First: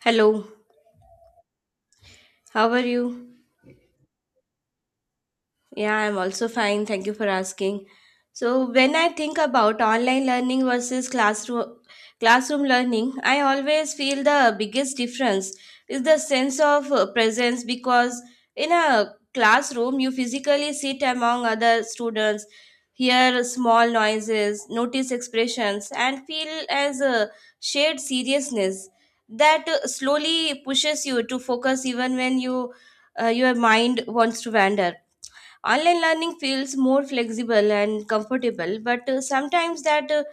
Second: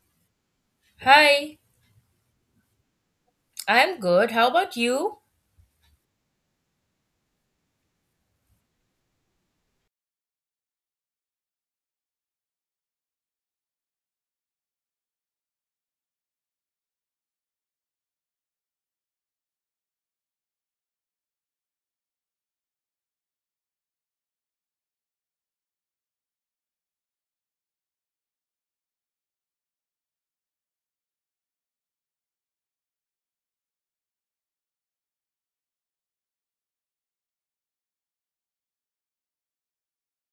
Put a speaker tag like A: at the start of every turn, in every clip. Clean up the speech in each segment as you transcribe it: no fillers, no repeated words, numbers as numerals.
A: Hello,
B: Hi,
A: how are you?
B: I'm good. How about you?
A: Yeah, I'm also fine. Thank you for asking. So, when I think about online learning versus classroom learning, I always feel the biggest difference is the sense of presence, because in a classroom you physically sit among other students, hear small noises, notice expressions and feel as a shared seriousness that slowly pushes you to focus even when you your mind wants to wander. Online learning feels more flexible and comfortable, but sometimes that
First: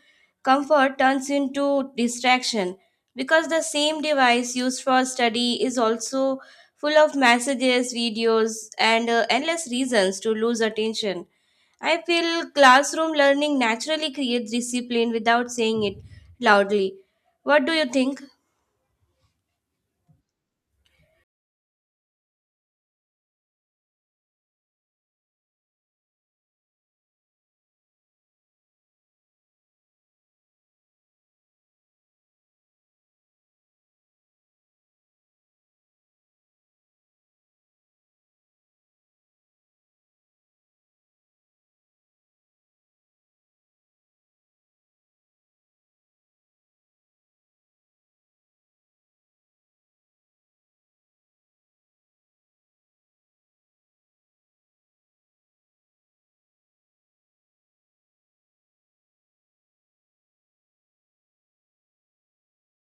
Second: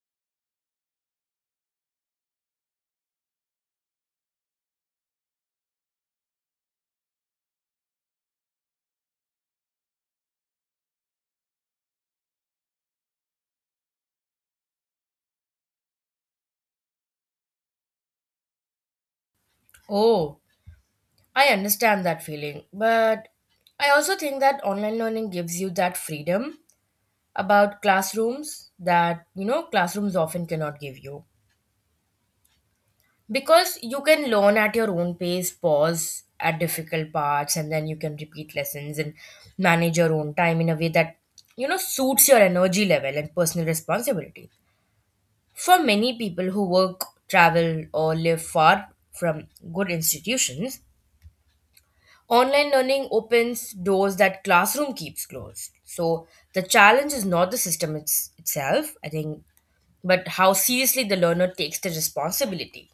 A: comfort turns into distraction, because the same device used for study is also full of messages, videos, and endless reasons to lose attention. I feel classroom learning naturally creates discipline without saying it loudly. What do you think?
B: Oh, I understand that feeling. But I also think that online learning gives you that freedom about classrooms that, you know, classrooms often cannot give you. Because you can learn at your own pace, pause at difficult parts, and then you can repeat lessons and manage your own time in a way that, you know, suits your energy level and personal responsibility. For many people who work, travel, or live far from good institutions, online learning opens doors that classroom keeps closed. So the challenge is not the system itself, I think, but how seriously the learner takes the responsibility.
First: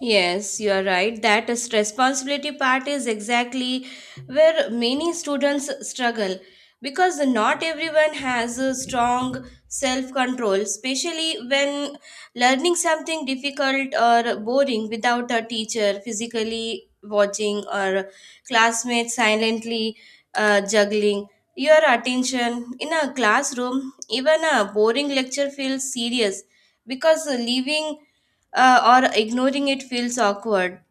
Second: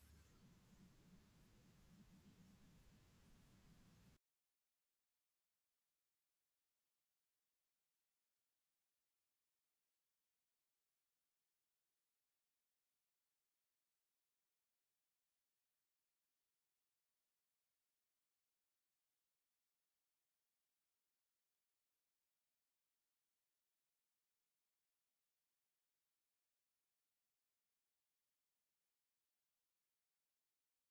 A: Yes, you are right. That is responsibility part is exactly where many students struggle, because not everyone has a strong self control, especially when learning something difficult or boring without a teacher physically watching or classmates silently juggling your attention. In a classroom even a boring lecture feels serious, because leaving or ignoring it feels awkward.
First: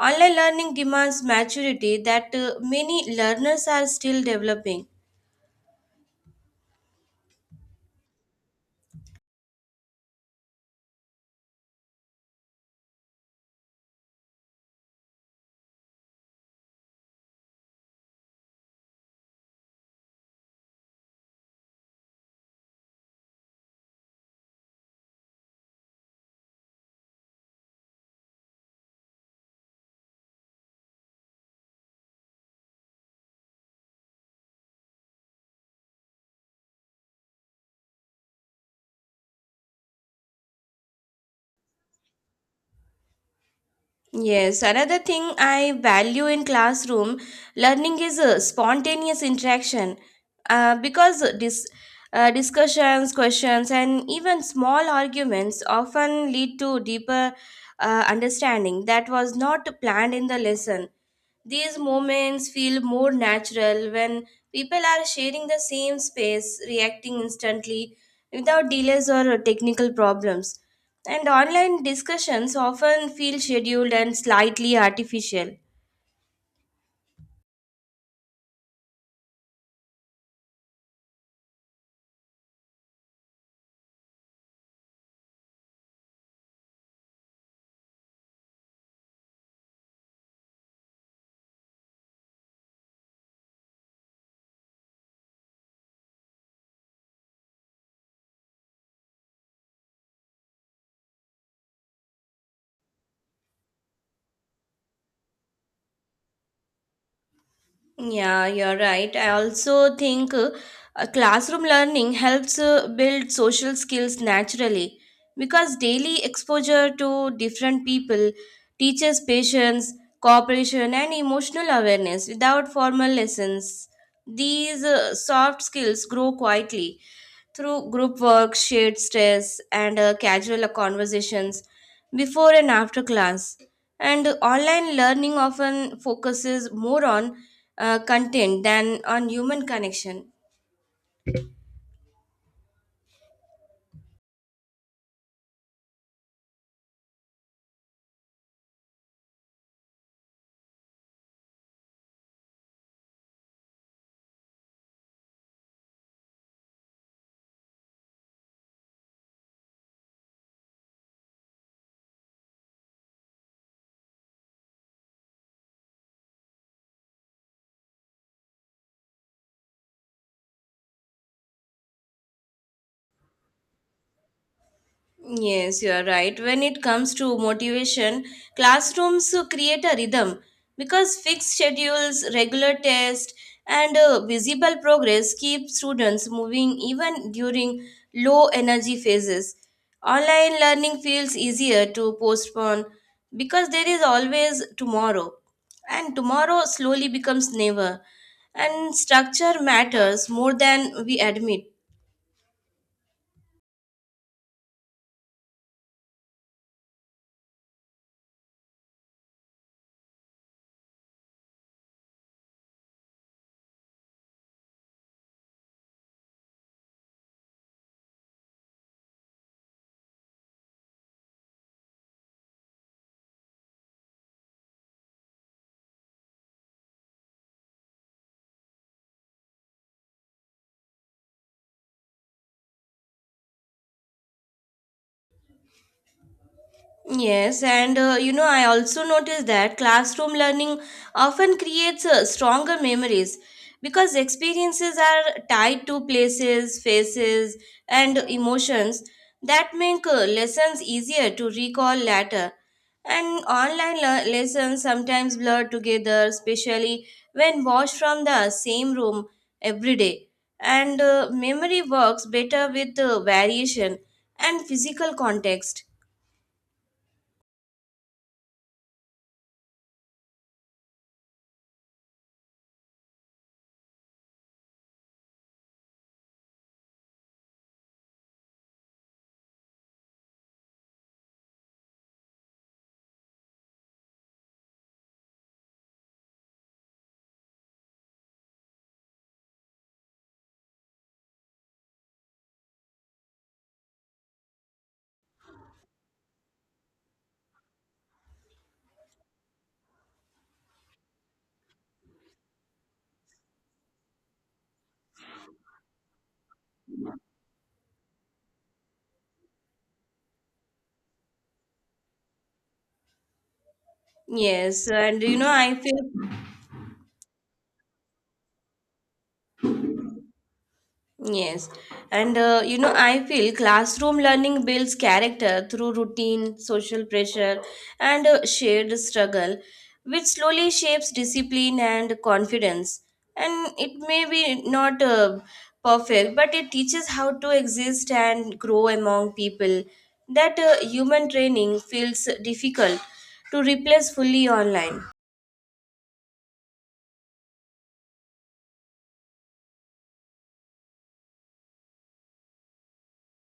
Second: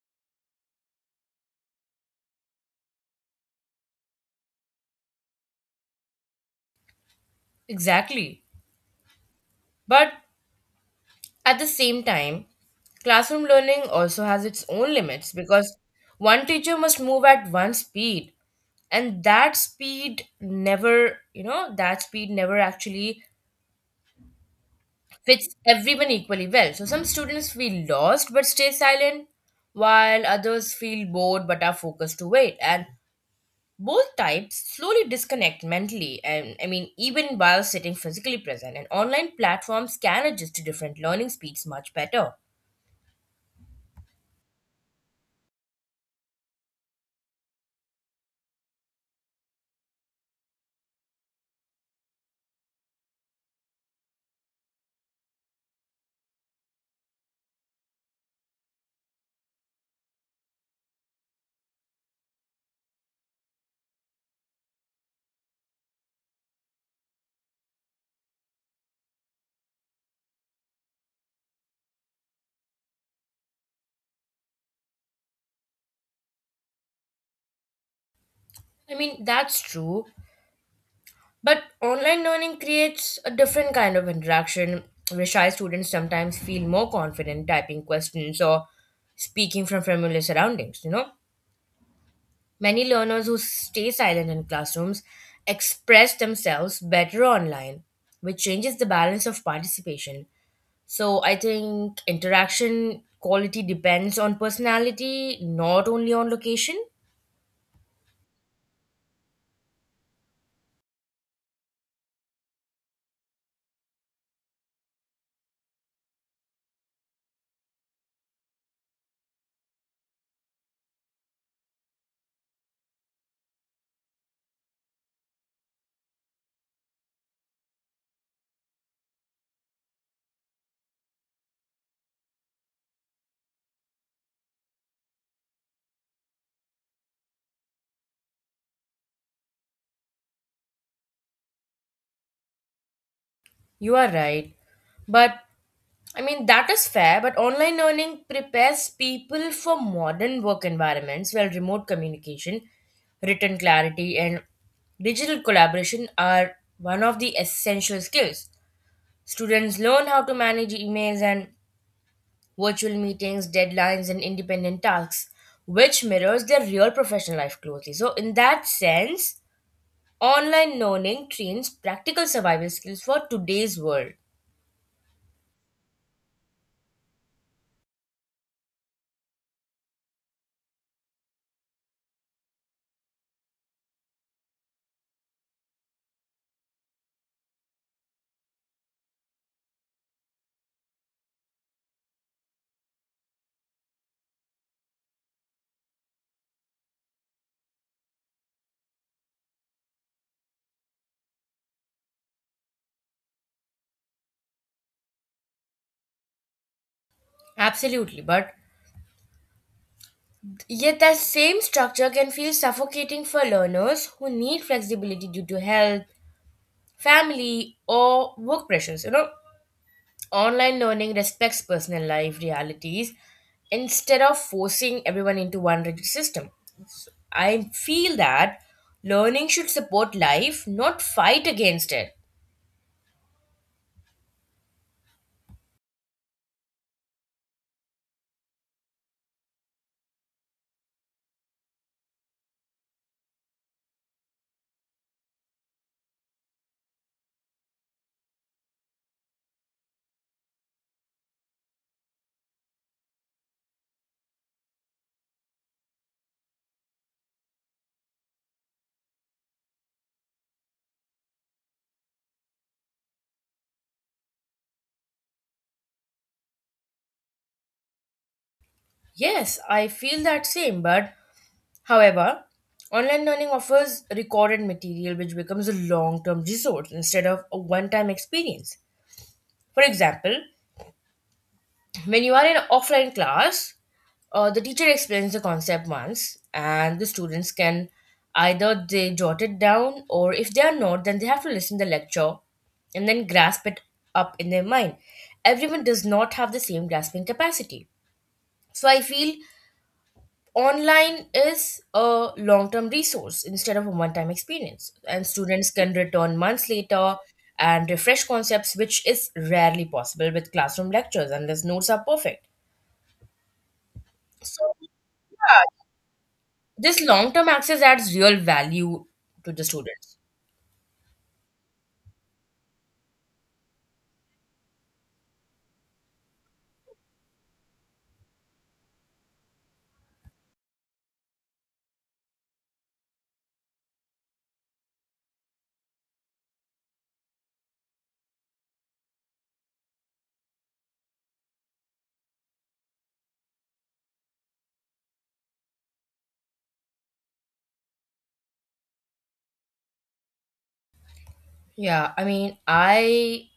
A: Online learning demands maturity that many learners are still developing.
B: Exactly. But at the same time, classroom learning also has its own limits because one teacher must move at one speed and that speed never actually fits everyone equally well. So some students feel lost but stay silent, while others feel bored but are focused to wait. And both types slowly disconnect mentally, and I mean, even while sitting physically present. And online platforms can adjust to different learning speeds much better.
A: Yes, another thing I value in classroom learning is spontaneous interaction, because discussions, questions, and even small arguments often lead to deeper understanding that was not planned in the lesson. These moments feel more natural when people are sharing the same space, reacting instantly without delays or technical problems. And online discussions often feel scheduled and slightly artificial.
B: I mean, that's true. But online learning creates a different kind of interaction where shy students sometimes feel more confident typing questions or speaking from familiar surroundings, you know? Many learners who stay silent in classrooms express themselves better online, which changes the balance of participation. So I think interaction quality depends on personality, not only on location.
A: Yeah, you're right. I also think classroom learning helps build social skills naturally, because daily exposure to different people teaches patience, cooperation, and emotional awareness without formal lessons. These soft skills grow quietly through group work, shared stress, and casual conversations before and after class. And online learning often focuses more on content than on human connection.
B: You are right. But I mean, that is fair, but online learning prepares people for modern work environments where remote communication, written clarity, and digital collaboration are one of the essential skills. Students learn how to manage emails and virtual meetings, deadlines, and independent tasks, which mirrors their real professional life closely. So, in that sense, online learning trains practical survival skills for today's world.
A: Yes, you are right. When it comes to motivation, classrooms create a rhythm, because fixed schedules, regular tests, and visible progress keep students moving even during low energy phases. Online learning feels easier to postpone, because there is always tomorrow, and tomorrow slowly becomes never. And structure matters more than we admit.
B: Absolutely, but yet that same structure can feel suffocating for learners who need flexibility due to health, family, or work pressures. You know, online learning respects personal life realities instead of forcing everyone into one rigid system. So I feel that learning should support life, not fight against it.
A: Yes, and you know, I also noticed that classroom learning often creates stronger memories, because experiences are tied to places, faces, and emotions that make lessons easier to recall later. And online lessons sometimes blur together, especially when watched from the same room every day. And memory works better with variation and physical context.
B: Yes, I feel that same, but however, online learning offers recorded material which becomes a long term resource instead of a one time experience. For example, when you are in offline class, the teacher explains the concept once, and the students can either they jot it down, or if they are not, then they have to listen the lecture and then grasp it up in their mind. Everyone does not have the same grasping capacity, so I feel online is a long-term resource instead of a one-time experience, and students can return months later and refresh concepts, which is rarely possible with classroom lectures unless notes are perfect. So
A: Yes, and you know,
B: yeah,
A: I feel
B: this long term access adds real value to the students.
A: yes, and you know, I feel classroom learning builds character through routine, social pressure, and shared struggle, which slowly shapes discipline and confidence. And it may be not perfect, but it teaches how to exist and grow among people. That human training feels difficult to replace fully online.
B: Yeah, I mean, I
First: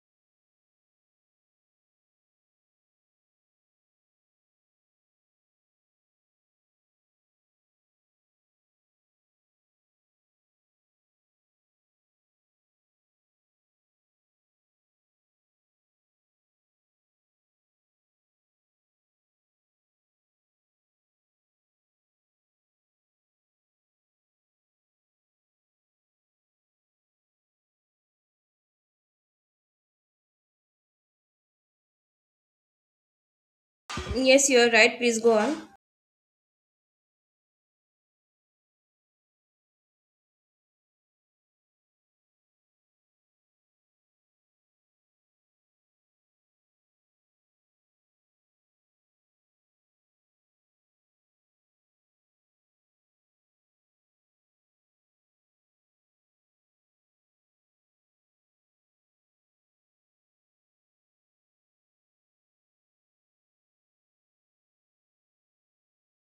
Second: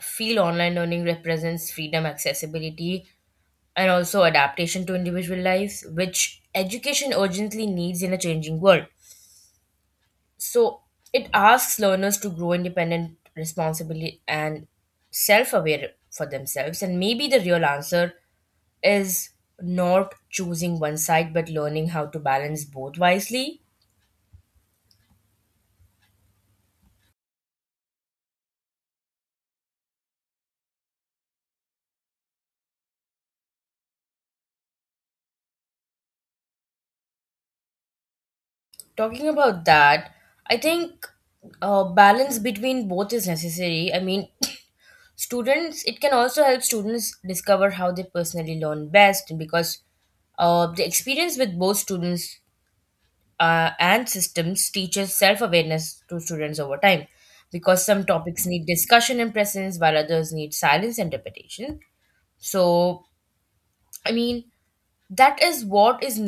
B: feel online learning represents freedom, accessibility, and also adaptation to individual lives, which education urgently needs in a changing world. So it asks learners to grow independent, responsible, and self aware for themselves. And maybe the real answer is not choosing one side, but learning how to balance both wisely.
A: Yes, you're right. Please go on.
B: Talking about that, I think balance between both is necessary. I mean, it can also help students discover how they personally learn best because the experience with both students and systems teaches self awareness to students over time because some topics need discussion and presence while others need silence and repetition. So, I mean, that is what is